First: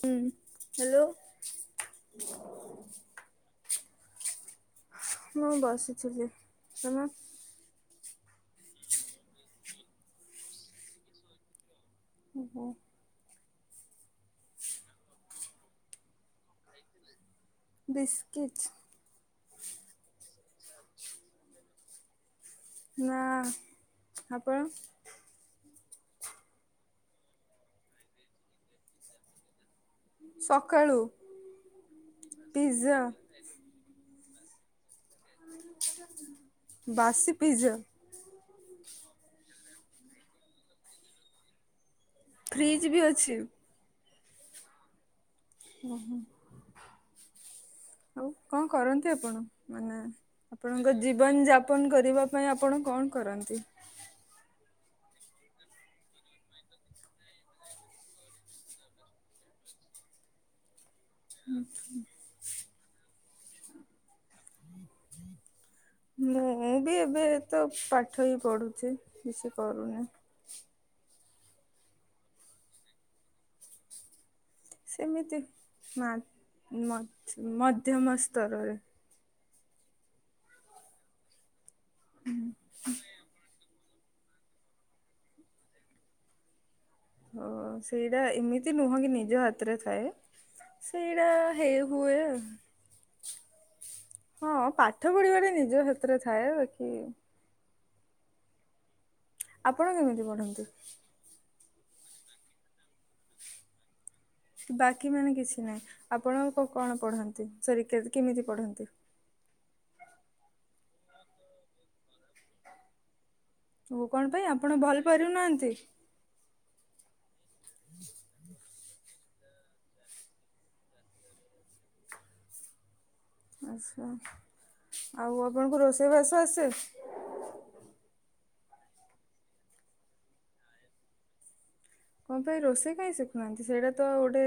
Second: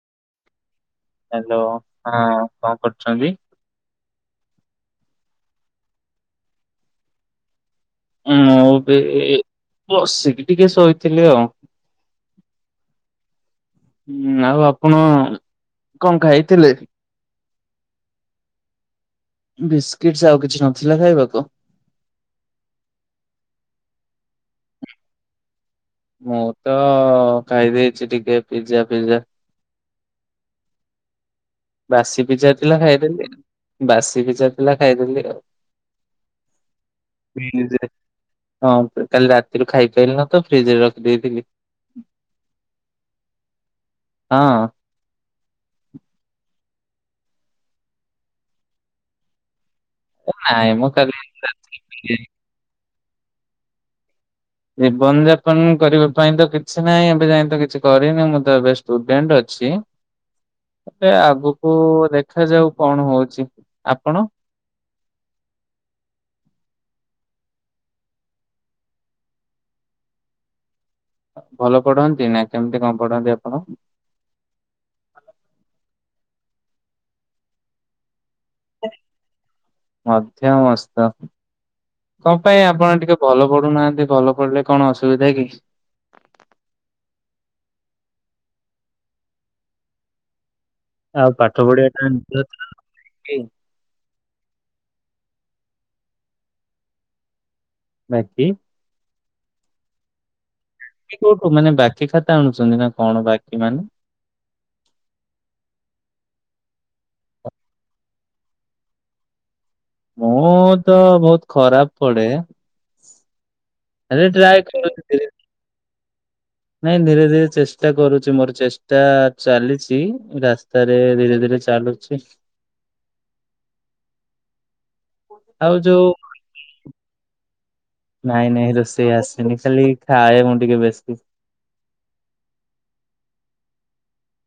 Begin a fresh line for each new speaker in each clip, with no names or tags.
ହୁଁ, hello.
Hello ହଁ କଣ କରୁଛନ୍ତି?
ମୁଁ ବସିଥିଲି। ତୁମେ?
ନା ଏବେ ବସିକି ଟିକେ ଶୋଇଥିଲି ଆଉ।
କୁହ।
ଆଉ ଆପଣ କଣ ଖାଇଥିଲେ?
ବିସ୍କିଟ୍।
ବିସ୍କିଟ୍ ସେ ଆଉ କିଛି ନଥିଲା ଖାଇବାକୁ?
ନା। ଆପଣ?
ମୁଁ ତ ଖାଇଦେଇଛି ଟିକେ ପିଜା ଫିଜା।
ସକାଳୁ?
ବାସି ପିଜା ଥିଲା
ପିଜ୍ଜା
ଖାଇଦେଲି। ବାସି ପିଜା ଥିଲା ଖାଇଦେଲି ଆଉ।
ବାସି ପିଜା?
ଫ୍ରିଜରେ ହଁ କାଲି ରାତିରୁ ଖାଇପାଇଲି ନା ତ ଫ୍ରିଜ୍ ରେ ରଖିଦେଇଥିଲି।
ଫ୍ରିଜ୍ ବି ଅଛି?
ହଁ।
ଓହୋ ଆଉ କଣ କରନ୍ତି ଆପଣ ମାନେ?
ନାଇଁ ମୁଁ
ଆପଣଙ୍କ
କାଲି
ଜୀବନ ଯାପନ କରିବା ପାଇଁ ଆପଣ କଣ କରନ୍ତି?
ଜୀବନ ଯାପନ କରିବା ପାଇଁ ତ କିଛି ନାହିଁ ଏବେ ଯାଏତ କିଛି କରିନି ମୁଁ ତ ଏବେ ଷ୍ଟୁଡେଣ୍ଟ ଅଛି।
[unintelligible]
ଏବେ ଆଗକୁ ଦେଖାଯାଉ କଣ ହଉଛି ଆପଣ?
ମୁଁ ବି ଏବେ ତ ପାଠ ହି ପଢ଼ୁଛି କିଛି କରୁନି।
ଭଲ ପଢନ୍ତି ନା କେମିତି କଣ ପଢନ୍ତି ଆପଣ?
ସେମିତି ମା ମ ମଧ୍ୟମ ସ୍ତରରେ।
ମଧ୍ୟମ ସ୍ତର। କଣ ପାଇଁ ଆପଣ ଟିକେ ଭଲ ପଡୁନାହାନ୍ତି ଭଲ ପଢିଲେ କଣ ଅସୁବିଧା କି?
ସେଇରା ଏମିତି ନୁହଁ କି ନିଜ ହାତରେ ଥାଏ। ସେଇଟା
ଆଉ ପାଠ
ହେଇ
ପଢିବା ଟା
ହୁଏ।
ନିହାତି କି
ହଁ ପାଠ ପଢିବା ଟା ନିଜ ହାତରେ ଥାଏ ବାକି
ବାକି
ଆପଣ କେମିତି ପଢନ୍ତି?
କିକୋଉଠୁ ମାନେ ବାକି ଖାତା ଆଣୁଛନ୍ତି ନା କଣ ବାକି ମାନେ
ବାକି ମାନେ କିଛି ନାହିଁ ଆପଣ କଣ ପଢନ୍ତି ସରି କେମିତି ପଢନ୍ତି?
ମୁଁ ତ ବହୁତ ଖରାପ ପଡେ।
ହଉ କଣ ପାଇଁ ଆପଣ
କରୁଛି
ଭଲ
ଧୀରେ
ପଢ଼ୁ ନାହାନ୍ତି?
ନାଇଁ ଧୀରେ ଧୀରେ ଚେଷ୍ଟା କରୁଛି ମୋର ଚେଷ୍ଟା ଚେଷ୍ଟା ଚାଲିଛି ରାସ୍ତାରେ ଧୀରେ ଧୀରେ ଚାଲୁଛି।
ଆଚ୍ଛା ଆଉ ଆପଣଙ୍କ ରୋଷେଇ ବାସ ଆସେ?
ନାଇଁ ନାଇଁ ରୋଷେଇ ଆସେନି ଖାଲି ଖାଏ ମୁଁ ଟିକେ ବେଶୀ।
କଣ ପାଇଁ ରୋଷେଇ କାଇ ଶିଖୁନାହାନ୍ତି ସେଇଟା ତ ଗୋଟେ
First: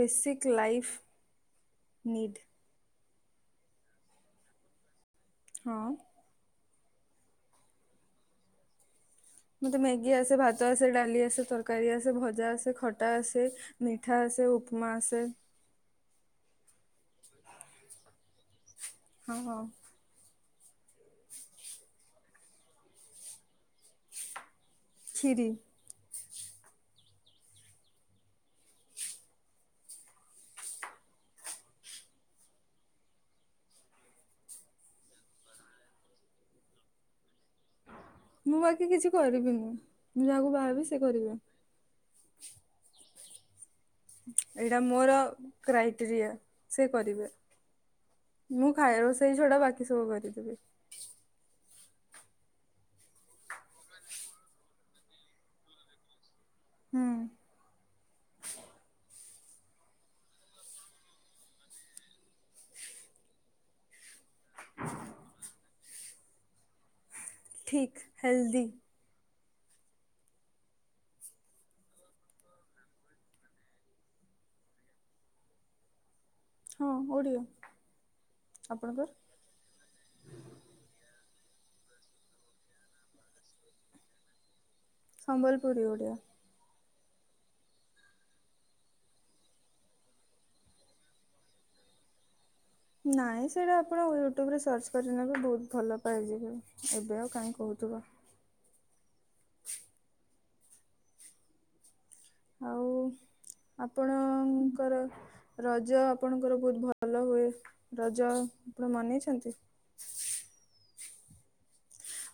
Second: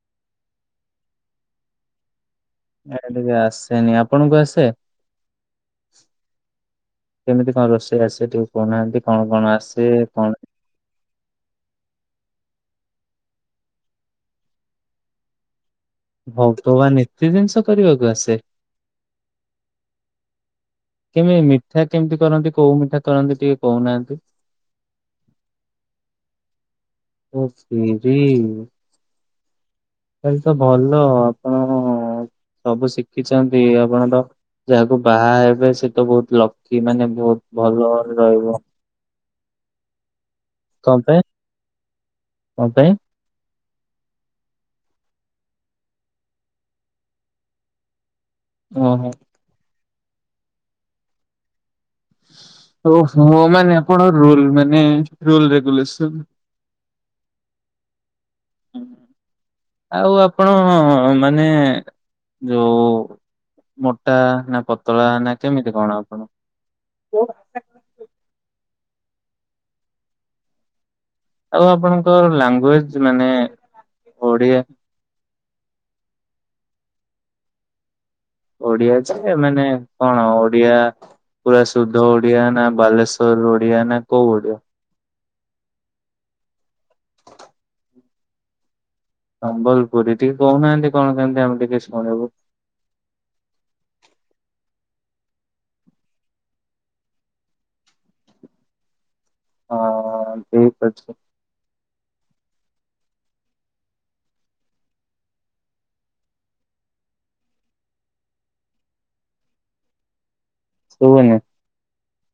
ବେସିକ ଲାଇଫ? ନି ଟି।
ଇଆଡେ ଟିକେ ଆସେନି ଆପଣଙ୍କୁ ଆସେ?
ହଁ।
କେମିତି କଣ ରେଷେଇ ଆସେ ଟିକେ କହୁନାହାନ୍ତି? କଣ କଣ
ମତେ
ଆସେ
ମ୍ୟାଗି
କଣ
ଆସେ ଭାତ ଆସେ ଡାଲି ଆସେ ତରକାରୀ ଆସେ ଭଜା ଆସେ ଖଟା ଆସେ। ମିଠା ଆସେ ଉପମା ଆସେ।
ଭଗବାନ ଏତେ ଜିନିଷ କରିବାକୁ ଆସେ।
ହଁ ହଁ
କେମିତି ମିଠା କେମିତି କରନ୍ତି କୋଉ ମିଠା କରନ୍ତି ଟିକେ କହୁନାହାନ୍ତି?
ଖିରି।
ଓ ଖିରି। ତ ଭଲ ଆପଣ ସବୁ ଶିଖିଛନ୍ତି ଆପଣତ ଯାହାକୁ ବାହା ହେବେ ସେ ତ ବହୁତ ଲକି ମାନେ ବହୁତ ଭଲଘରେ ରହିବେ
ମୁଁ ବାକି କିଛି କରିବିନି ମୁଁ ଯାହାକୁ ବାହା ହେବି
କଣ
ସେ
ପାଇଁ
କରିବ।
କଣ ପାଇଁ।
ଏଇଟା ମୋର କ୍ରାଇଟେରିଆ ସେ କରିବେ ମୁଁ ଖାଇବା
ଓହୋ।
ରୋଷେଇ ଛଡା ବାକି ସବୁ କରିଦେବି।
ଓହୋ ମାନେ ଆପଣ ରୁଲ ମାନେ ରୁଲ ରେଗୁଲେସନ।
ହୁଁ [unintelligible]
ଆଉ ଆପଣ ମାନେ ଯଉ ମୋଟା ନା ପତଳା ନା କେମିତି କଣ ଆପଣ?
ଠିକ ହେଲ୍ଦି।
ଆଉ ଆପଣଙ୍କ ଲାଙ୍ଗୁଏଜ ମାନେ ଓଡିଆ
ହଁ ଓଡ଼ିଆ।
ଓଡିଆ
ଆପଣଙ୍କର
ଯେ ମାନେ କଣ ଓଡିଆ ପୁରା ଶୁଦ୍ଧ ଓଡିଆ ନା ବାଲେଶ୍ୱର ଓଡିଆ ନା କୋଉ ଓଡିଆ?
ସମ୍ବଲପୁରୀ ଓଡ଼ିଆ।
ସମ୍ବଲପୁରୀ, ଟିକେ କହୁନାହାନ୍ତି କଣ କେମତି ଆମେ ଟିକେ ଶୁଣିବୁ।
ନାଇଁ ସେଇଟା ଆପଣ ୟୁଟ୍ୟୁବରେ ସର୍ଚ୍ଚ କରିନେବେ ବହୁତ ଭଲ ପାଇଯିବେ ଏବେ ଆଉ କାହିଁ କହୁଥିବ।
ହଁ ଠିକ ଅଛି।
ଆଉ ଆପଣଙ୍କର ରଜ ଆପଣଙ୍କର ବହୁତ ଭଲ ହୁଏ। ରଜ ଆପଣ ମନେଇଛନ୍ତି? [inaudible]
ଶୁଭୁନି।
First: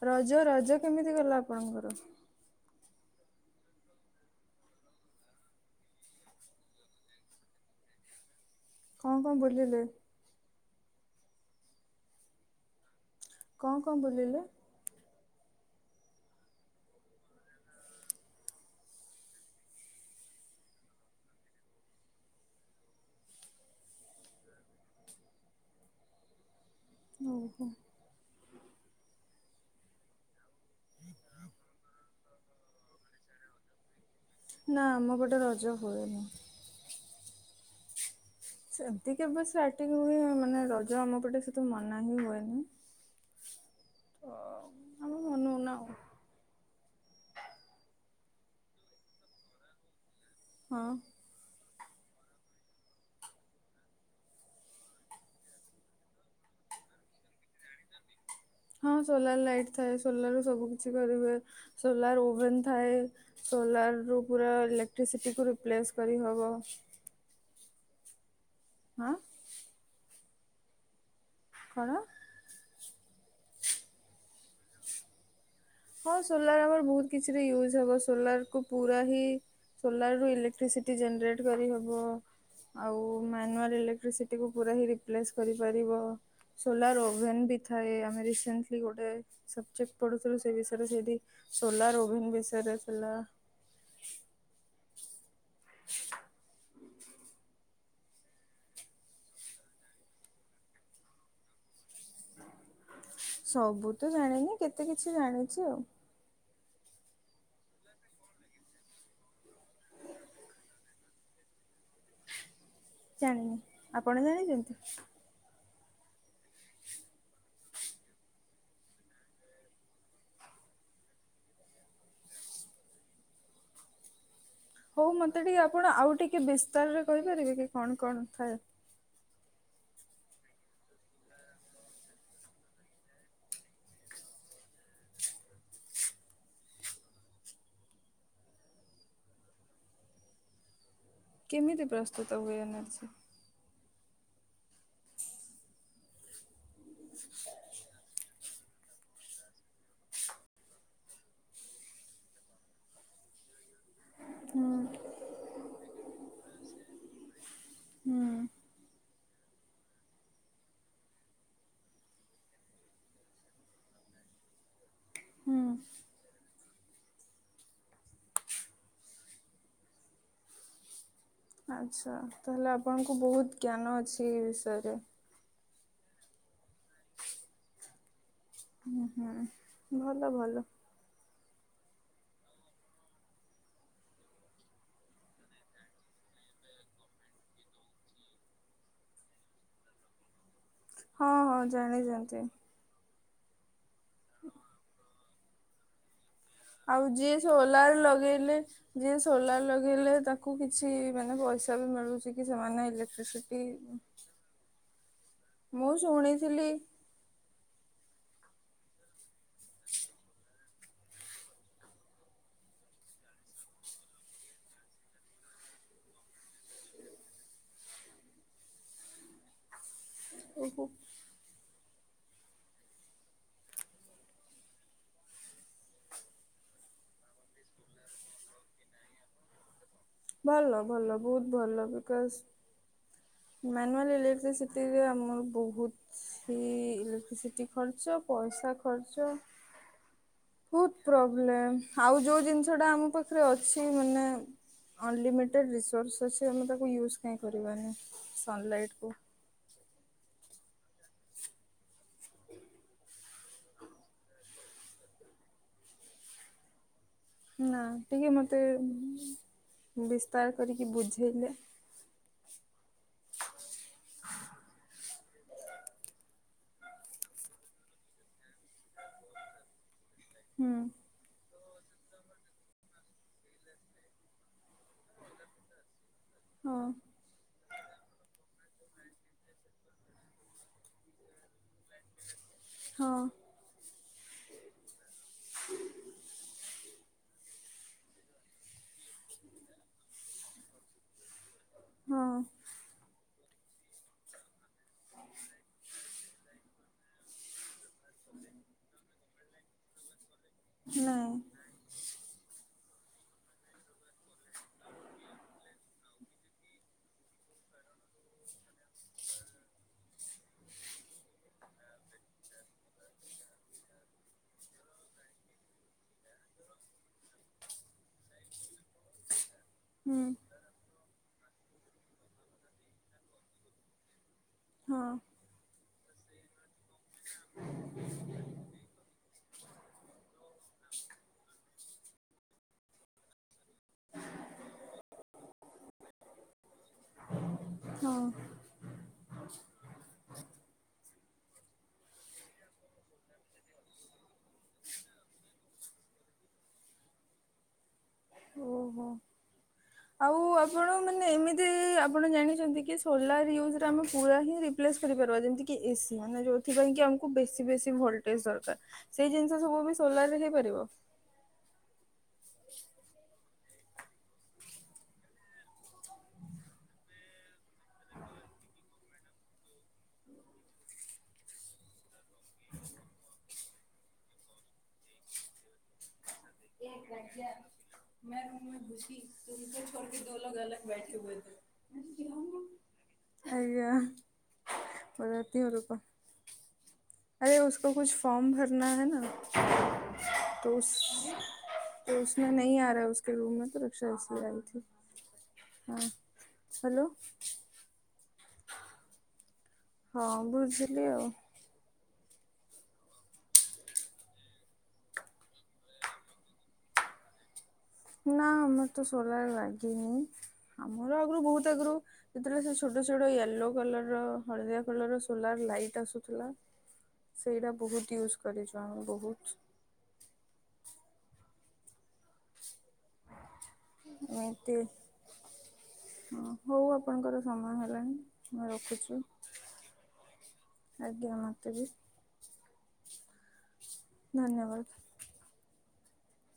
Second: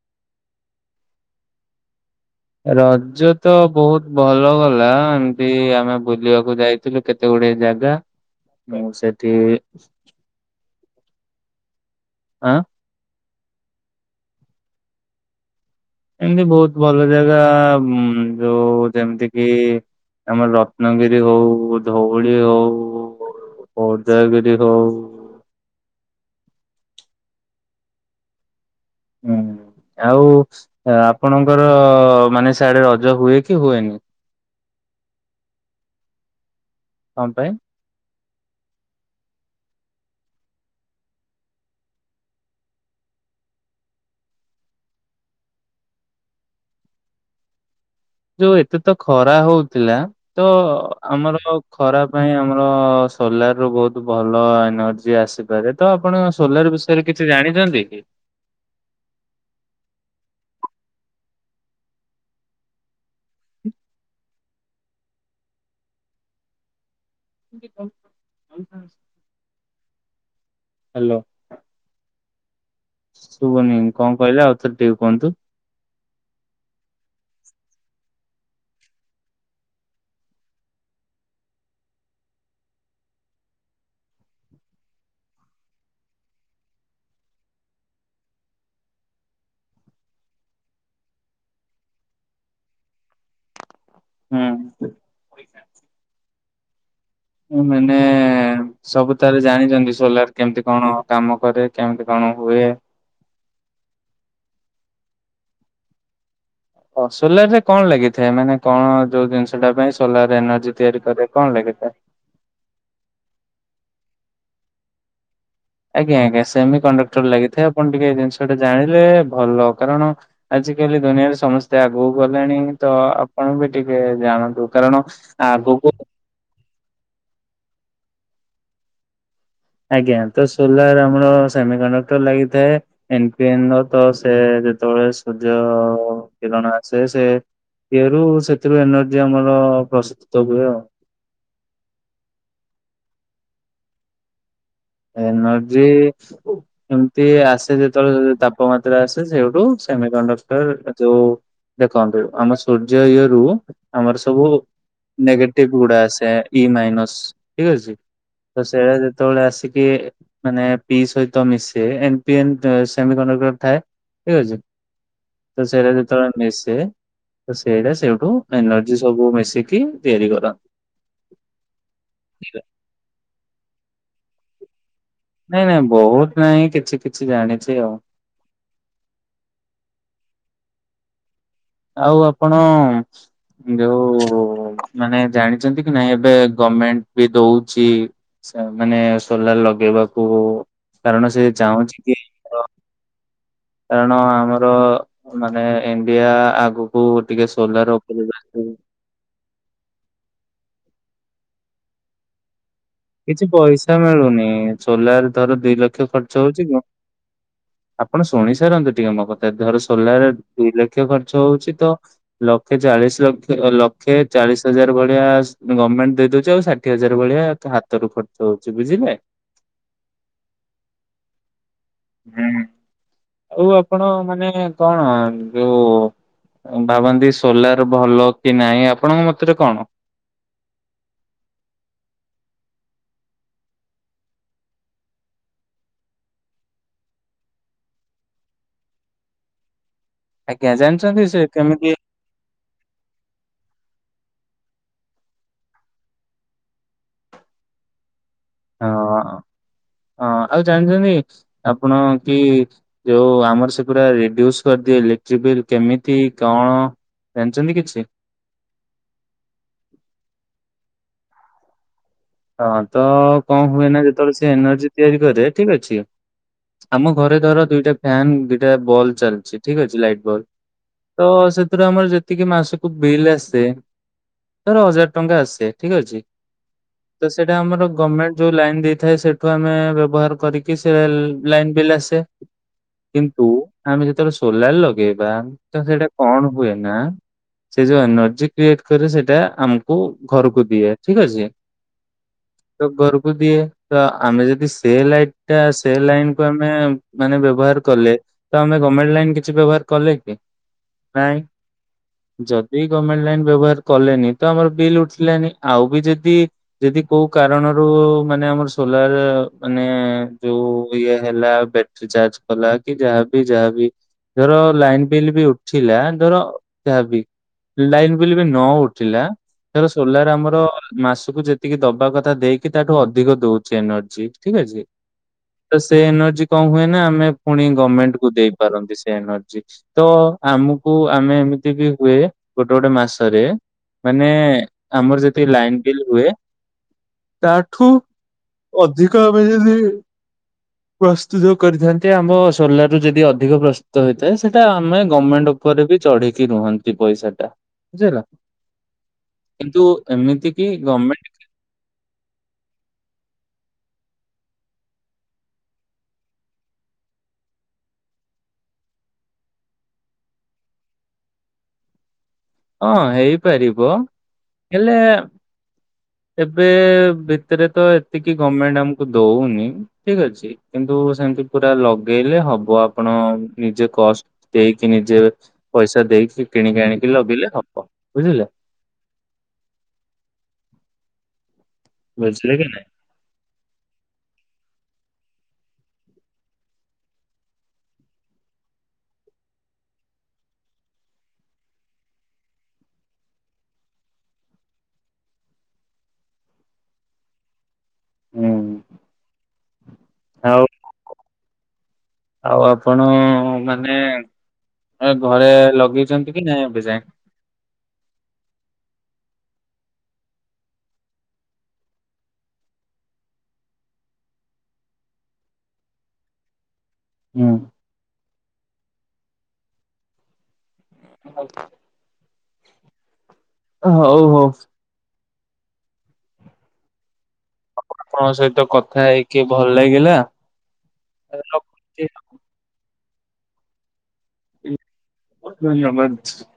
ରଜ ରଜ କେମିତି ଗଲା ଆପଣଙ୍କର?
ରଜ ତ ବହୁତ ଭଲ ଗଲା। ଏମତି ଆମେ ବୁଲିବାକୁ ଯାଇଥିଲୁ କେତେ ଗୁଡିଏ ଜାଗା। ମୁଁ
କଣ
ସେଠି
କଣ ବୁଲିଲେ?
ଆଁ?
କଣ କଣ ବୁଲିଲେ?
ଏମିତି ବହୁତ ଭଲ ଜାଗା ଯୋଉ ଯେମିତି କିି ଆମର ରତ୍ନଗିରି ହଉ, ଧଉଳି ହଉ ଉଦୟଗିରି ହଉ
ଓହୋଃ।
ହୁଁ, ଆଉ ଆପଣଙ୍କର ମାନେ ସିଆଡେ ରଜ ହୁଏ କି ହୁଏନି?
ନାଁ ଆମ ପଟେ ରଜ ହୁଏନି।
କଣ ପାଇଁ?
ସେମିତି କେବେ ସ୍ଲାଇଡ୍ ଟିକେ ହୁଏ ମାନେ ରଜ ଆମ ପଟେ ସେତେ ମନା ହିଁ ହୁଏନି। ଓଃ। ଆମେ ମନଉନା ଆଉ।
ଯୋଉ ଏତେ ତ ଖରା ହଉଥିଲା ତ
ହଁ।
ଆମର ଖରା ପାଇଁ ଆମର ସୋଲାର ରୁ ବହୁତ ଭଲ ଏନର୍ଜି ଆସିପାରେ। ତ ଆପଣ ସୋଲାର ବିଷୟରେ କିଛି ଜାଣିଛନ୍ତି କି?
ହଁ ସୋଲାର ଲାଇଟ୍ ଥାଏ। ସୋଲାରରୁ ସବୁ କିିଛି କରିହୁଏ। ସୋଲାର ଓଭେନ୍ ଥାଏ ସୋଲାରରୁୁ ପୁରା ଇଲେକ୍ଟ୍ରିସିଟିକୁ ରିପ୍ଲେସ୍ କରିହେବ।
[inaudible]
ହାଁ?
ହ୍ୟାଲୋ?
କଣ?
ଶୁଭୁନି କଣ କହିଲେ ଆଉଥରେ ଟିକେ କୁହନ୍ତୁ।
ହଁ, ସୋଲାର ଆମର ବହୁତ କିଛିରେ ୟୁଜ୍ ହବ। ସୋଲାର କୁ ପୁରା ହିଁ ସୋଲାର ରୁ ଇଲେକ୍ଟ୍ରିସିଟି ଜେନେରେଟ୍ କରିହବ ଆଉ ମ୍ୟାନୁଆଲ୍ ଇଲେକ୍ଟ୍ରିସିଟିକୁ ପୁରା ହିଁ ରିପ୍ଲେସ୍ କରିପାରିବ। ସୋଲାର ଓଭେନ ବି ଥାଏ ଆମେ ରିସେଣ୍ଟଲି ଗୋଟେ ସବଜେକ୍ଟ ପଢୁଥିଲୁ ସେ ବିଷୟରେ ରେ ସେଇଠି ସୋଲାର ଓଭେନ ବିଷୟରେ ଥିଲା।
ହୁଁ।
[inaudible]
ମୁଁ ମାନେ ସବୁ ତାହାଲେ ଜାଣିଚନ୍ତି ସୋଲାର କେମତି କଣ କାମ କରେ? କେମତି କଣ ହୁଏ?
ସବୁ ତ ଜାଣିନି କେତେ କିଛି ଜାଣିଚି ଆଉ।
ଓ ସୋଲାରରେ କଣ ଲାଗିଥାଏ ମାନେ କଣ ଯୋଉ ଜିନିଷଟା ପାଇଁ ସୋଲାରରେ ଏନର୍ଜି ତିଆରି କରେ କଣ ଲାଗିଥାଏ?
ଜାଣିନି ଆପଣ ଜାଣିଚନ୍ତି?
ଆଜ୍ଞା ଆଜ୍ଞା ସେମି କଣ୍ଡକ୍ଟର ଲାଗିଥାଏ ଆପଣ ଟିକେ ଏ ଜିନଷଟି ଜାଣିଲେ ଭଲ କାରଣ ଆଜିକାଲି ଦୁନିଆରେ ସମସ୍ତେ ଆଗକୁ ଗଲେଣି ତ ଆପଣ ବି ଟିକେ ଜାଣନ୍ତୁ। କାରଣ
ହୋଉ ମତେ ଟିକେ ଆପଣ
ଆଗକୁ
ଆଉ ଟିକେ ବିସ୍ତାରରେ କହିପାରିବେ କି କଣ କଣ ଥାଏ?
ଆଜ୍ଞା ତ ସୋଲାର ଆମର ସେମି କଣ୍ଡକ୍ଟର ଲାଗିଥାଏ। ଏନ୍ ପି ଏନ୍ ର ତ ସେ ଯେତୋଳେ ସୂର୍ଯ୍ୟ କିରଣ ଆସେ ସେ ଇଏରୁ ସେଥିରୁ ଏନର୍ଜି ଆମର ପ୍ରସ୍ତୁତ ହୁଏ ଆଉ।
କେମିତି ପ୍ରସ୍ତୁତ ହୁଏ ଏନର୍ଜି?
ଏନର୍ଜି ଏ ଏମତି ଆସେ ଯେତେବେଳେ ତାପମାତ୍ରା ଆସେ ସେଇଠୁ ସେମିକଣ୍ଡକ୍ଟର ଯୋଉ ଦେଖନ୍ତୁ ଆମ ସୂର୍ଯ୍ୟ ଇଏରୁୁ ଆମର ସବୁ
ହୁଁ
ନେଗେଟିଭଗୁଡା ଆସେ ଇ ମାଇନସ୍ ଠିକ୍ ଅଛି
ହୁଁ
ତ ସେଇଡା ଯେତେବେଳେ ଆସି କି ମାନେ ପି ସହିତ ମିସେ ଏମ୍ ପି ଏମ୍ ସେମିକଣ୍ଡକ୍ଟର ଥାଏ। ଠିକ୍ ଅଛି
ହୁଁ।
ତ ସେଇଟା ଯେତେବେଳେ ମିସେ ତ ସେଇଟା ସେଇଠୁ ଏନର୍ଜି ସବୁ ମିଶିକି ତିଆରି କର।
ଆଚ୍ଛା ତାହେଲେ ଆପଣଙ୍କୁ ବୋହୁତ ଜ୍ଞାନ ଅଛି ଏ ବିଷୟରେ।
ନାଇଁ ନାଇଁ ବୋହୁତ ନାଇଁ କିଛି କିଛି ଜାଣିଛି ଆଉ।
ହୁଁ ହୁଁ ଭଲ ଭଲ।
ଆଉ ଆପଣ ଯୋଉ ମାନେ ଜାଣିଚନ୍ତି କି ନାଇଁ ଏବେ ଗମେଣ୍ଟ ବି ଦୋଉଚି ସେ ମାନେ ସୋଲାର ଲଗେଇବାକୁ
ହଁ
କାରଣ ସେ
ହଁ
ଚାହୁଁଚି କି
ଜାଣିଛନ୍ତି।
କାରଣ ଆମର ମାନେ ଇଣ୍ଡିଆ
ଆଉ
ଆଗକୁ
ଯିଏ
ଟିକେ ସୋଲାର ଉପରକୁ
ଲଗେଇଲେ
ଆସୁ।
ଯିଏ ସୋଲାର ଲଗେଇଲେ ତାକୁ କିଛି ମାନେ ପଇସା ବି ମିଳୁଚି କି ସେମାନେ ଇଲେ
କିଛି ପଇସା ମିଳୁନି ସୋଲାର ଧର ଦିଇ
ମୁଁ
ଲକ୍ଷ ଖର୍ଚ୍ଚ ହୋଉଚି କ
ଶୁଣିଥିଲି
ଆପଣ ଶୁଣିସାରନ୍ତୁ ଟିକେ ମୋ କଥା ଧର ସୋଲାର ଦିଇ ଲକ୍ଷ ଖର୍ଚ୍ଚ ହୋଉଚି ତ ଲକ୍ଷେ ଚାଳିଶ ଲକ୍ଷ ଲକ୍ଷେ ଚାଳିଶ ହଜାର ଭଳିଆ ଗମେଣ୍ଟ ଦେଇ ଦୋଉଚି ଆଉ ସା ଷାଠିଏ ହଜାର ଭଳିଆ ତେ ହାତରୁ ଖର୍ଚ୍ଚ ହୋଉଚି ବୁଝିଲେ।
ଓହୋ।
ହୁଁ ଆଉ ଆପଣ ମାନେ କଣ ଯୋଉ ଭାବନ୍ତି ସୋଲାର ଭଲ କି ନାହିଁ ଆପଣଙ୍କ ମତରେ କଣ?
ଭଲ ଭଲ ବୋହୁତ ଭଲ ବିକସ୍ ମାନୁଆଲ୍ ଇଲେକ୍ଟ୍ରିସିଟିରେ ଆମର ବୋହୁତ ସି ଇଲେକ୍ଟ୍ରିସିଟି ଖର୍ଚ୍ଚ ପଇସା ଖର୍ଚ୍ଚ
ଆଜ୍ଞା
ବୋହୁତ
ଜାଣିଛନ୍ତି ସେ
ପ୍ରୋବ୍ଲେମ
କେମିତି
ଆଉ ଯୋଉ ଜିନିଷଟା ଆମ ପାଖରେ ଅଛି ମାନେ ଅନଲିମିଟେଡ଼୍ ରିସୋର୍ସେସ୍ ଆମେ ତାକୁ ୟୁଜ୍ କାଇଁ କରିବାନି ସନଲାଇଟକୁ।
ହଁ ହଁ ଆଉ ଜାଣିଚନ୍ତି ଆପଣ କି ଯୋଉ ଆମର ସେ ପୁରା ରେଡ୍ୟୁସ କରିଦିଏ ଇଲେକ୍ଟ୍ରି ବିଲ୍ କେମିତି କଣ ଜାଣିଛନ୍ତି
ନା
କିଛି?
ଟିକେ ମତେ ବିସ୍ତାର କରିକି ବୁଝେଇଲେ?
ହଁ ତ କଣ ହୁଏନା ଯେତେବେଳେ ସେ ଏନର୍ଜି ତିଆରି କରେ ଠିକ ଅଛି ଆମ ଘରେ ଧର ଦୁଇଟା ଫ୍ୟାନ ଦୁଇଟା ବଲ୍ ଚାଲଛି ଠିକ ଅଛି ଲାଇଟ୍ ବଲ୍।
ହୁଁ।
ତ ସେଥିରୁ ଆମର ଯେତିକି ମାସକୁ ବିଲ୍ ଆସେ ଧର ହଜାର୍ ଟଙ୍କା ଆସେ ଠିକ ଅଛି।
ହଁ।
ତ ସେଇଟା ଆମର ଗମେଣ୍ଟ ଯୋଉ ଲାଇନ ଦେଇଥାଏ ସେଠୁ ଆମେ ବ୍ୟବହାର କରିକି ସେ ଲାଇନ ବିଲ ଆସେ। ସେ।
ହଁ
କିନ୍ତୁ ଆମେ ଯେତେବେଳେ ସୋଲାର ଲଗେଇବା ତ ସେଇଟା କଣ ହୁଏ ନା ସେ ଯୋଉ ଏନର୍ଜି କ୍ରିଏଟ୍ କରେ ସେଇଟା ଆମକୁ ଘରୁକୁ ଦିଏ, ଠିକ୍ ଅଛି।
ହଁ।
ତ ଘରୁକୁ ଦିଏ, ତ ଆମେ ଯଦି ସେ ଲାଇଟ୍ ଟା ସେ ଲାଇନ୍‌ କୁ ଆମେ ମାନେ ବ୍ୟବହାର କଲେ ତ ଆମେ ଗର୍ମେଣ୍ଟ ଲାଇନ୍‌ କିଛି ବ୍ୟବହାର କଲେ କି?
ନାଁ।
ନାଇଁ ଯଦି ଗର୍ମେଣ୍ଟ ଲାଇନ୍ ବ୍ୟବହାର କଲେନି ତ ଆମର ବିଲ୍ ଉଠିଲାନି, ଆଉ ବି ଯଦି ଯଦି କୋଉ କାରଣରୁ ମାନେ ଆମର ସୋଲାର୍ ମାନେ ଯୋଉ ଇଏ ହେଲା ବେ ସେ ଚାର୍ଜ କଲା କି ଯାହାବି ଯାହାବି ଧର ଲାଇନ୍ ବିଲ୍ ବି ଉଠିଲା ଧର ଯାହା ବି ଲାଇନ୍‌ ବିଲ୍‌ ବି ନ ଉଠିଲା, ଧର
ହୁଁ
ସୋଲାର୍ ଆମର ମାସକୁ ଯେ ତିକି ଦବା କଥା ଦେଇକି ତାଠୁ ଅଧିକ ଦଉଚି ଏନର୍ଜି ଠିକ୍ ଅଛି।
ହଁ
ତ ସେ ଏନର୍ଜି କଣ ହୁଏ ନା, ଆମେ ପୁଣି ଗର୍ମେଣ୍ଟକୁ ଦେଇପାରନ୍ତି ସେ ଏନର୍ଜି। ତ ଆମୁକୁ ଆମେ ଏମିତି ବି ହୁଏ ଗୋଟେ ଗୋଟେ ମାସରେ ମାନେ ଆମର ଯେତିକି ଲାଇନ୍ ବିଲ୍ ହୁଏ ତାଠୁ
ହଁ
ଅଧିକ ଆମେ ଯଦି ପ୍ରସ୍ତୁତ କରିଥାନ୍ତି ଆମ ସୋଲାର ରୁ ଯଦି ଅଧିକ ପ୍ରସ୍ତୁତ ହେଇଥାଏ ସେଇଟା ଆମେ ଗର୍ମେଣ୍ଟ କୁ ଉପରେ ବି ଚଢିକି ରୁହନ୍ତି ପଇସାଟା।
ଓହୋ, ଆଉ
ଏମିତି କି
ଆପଣ
ଗଭର୍ଣମେଣ୍ଟ
ମାନେ ଏମିତି ଚି ଆପଣ ଜାଣିଚନ୍ତି କି ସୋଲାର ୟୁଜରେ ଆମେ ପୁରା ହିଁ ରିପ୍ଲେସ୍ କରିପାରିବା ଯେମିତିକି ଏସି ମାନେ ଯୋଉ ସେଥିପାଇଁ କି ଆମକୁ ବେଶୀ ବେଶୀ ଭୋଲଟେଜ ଦରକାର ସେଇ ଜିନିଷ ସବୁ ବି ସୋଲାର ରେ ହେଇପାରିବ?
ହଁ ହେଇପାରିବ ହେଲେ ଏବେ ଭିତେରେ ତ ଏତିକି ଗର୍ମେଣ୍ଟ ଆମୁକୁ ଦଉନି ଠିକ ଅଛି। କିନ୍ତୁ ସେମିତି ପୁରା ଲଗେଇଲେ ହବ ଆପଣ ନିଜେ କଷ୍ଟ ଦେଇକି ନିଜେ ପଇସା ଦେଇକି କିଣିକି ଆଣିକି ଲଗେଇଲେ ହବ ବୁଝିଲେ।
[unintelligible]
ବୁଝିଲେ କି ନାଇଁ?
[unintelligible] [unintelligible] [unintelligible] ହଁ ହାଲୋ
ହୁଁ
ହଁ
ଆଉ
ବୁଝିଲି ଆଉ।
ଆଉ ଆପଣ ମାନେ ଏ ଘରେ ଲଗେଇଚନ୍ତି କି ନାଇଁ ଏବେ ଯାଏଁ?
ନା ଆମର ତ ସୋଲାର ଲାଗନି ଆମର ଆଗୁରୁ ବହୁତ୍ ଆଗୁରୁ ଯେତେବେଳେ ସେ ଛୋଟ ଛୋଟ ୟେଲୋ କଲର ର ହଳଦିଆ କଲର ର ସୋଲାର ଲାଇଟ୍ ଆସୁଥିଲା
ହୁଁ।
ସେଇଟା ବହୁତ୍ ୟୁଜ୍ କରିଚୁ ଆମେ ବହୁତ୍।
[inaudible] ହଉ
ଏମତି ହଁ ହଉ ଆପଣଙ୍କର ସମୟ ହେଲ୍
ଆପଣଙ୍କ
[unintelligible]
ସହିତ
ମୁଁ
କଥା
ରଖୁଛୁ
ହେଇକି ଭଲ ଲାଗିଲା।
ଆଜ୍ଞା ମତେ ବି।
ରଖୁଛି।
ଧନ୍ୟବାଦ।
ଧନ୍ୟବାଦ।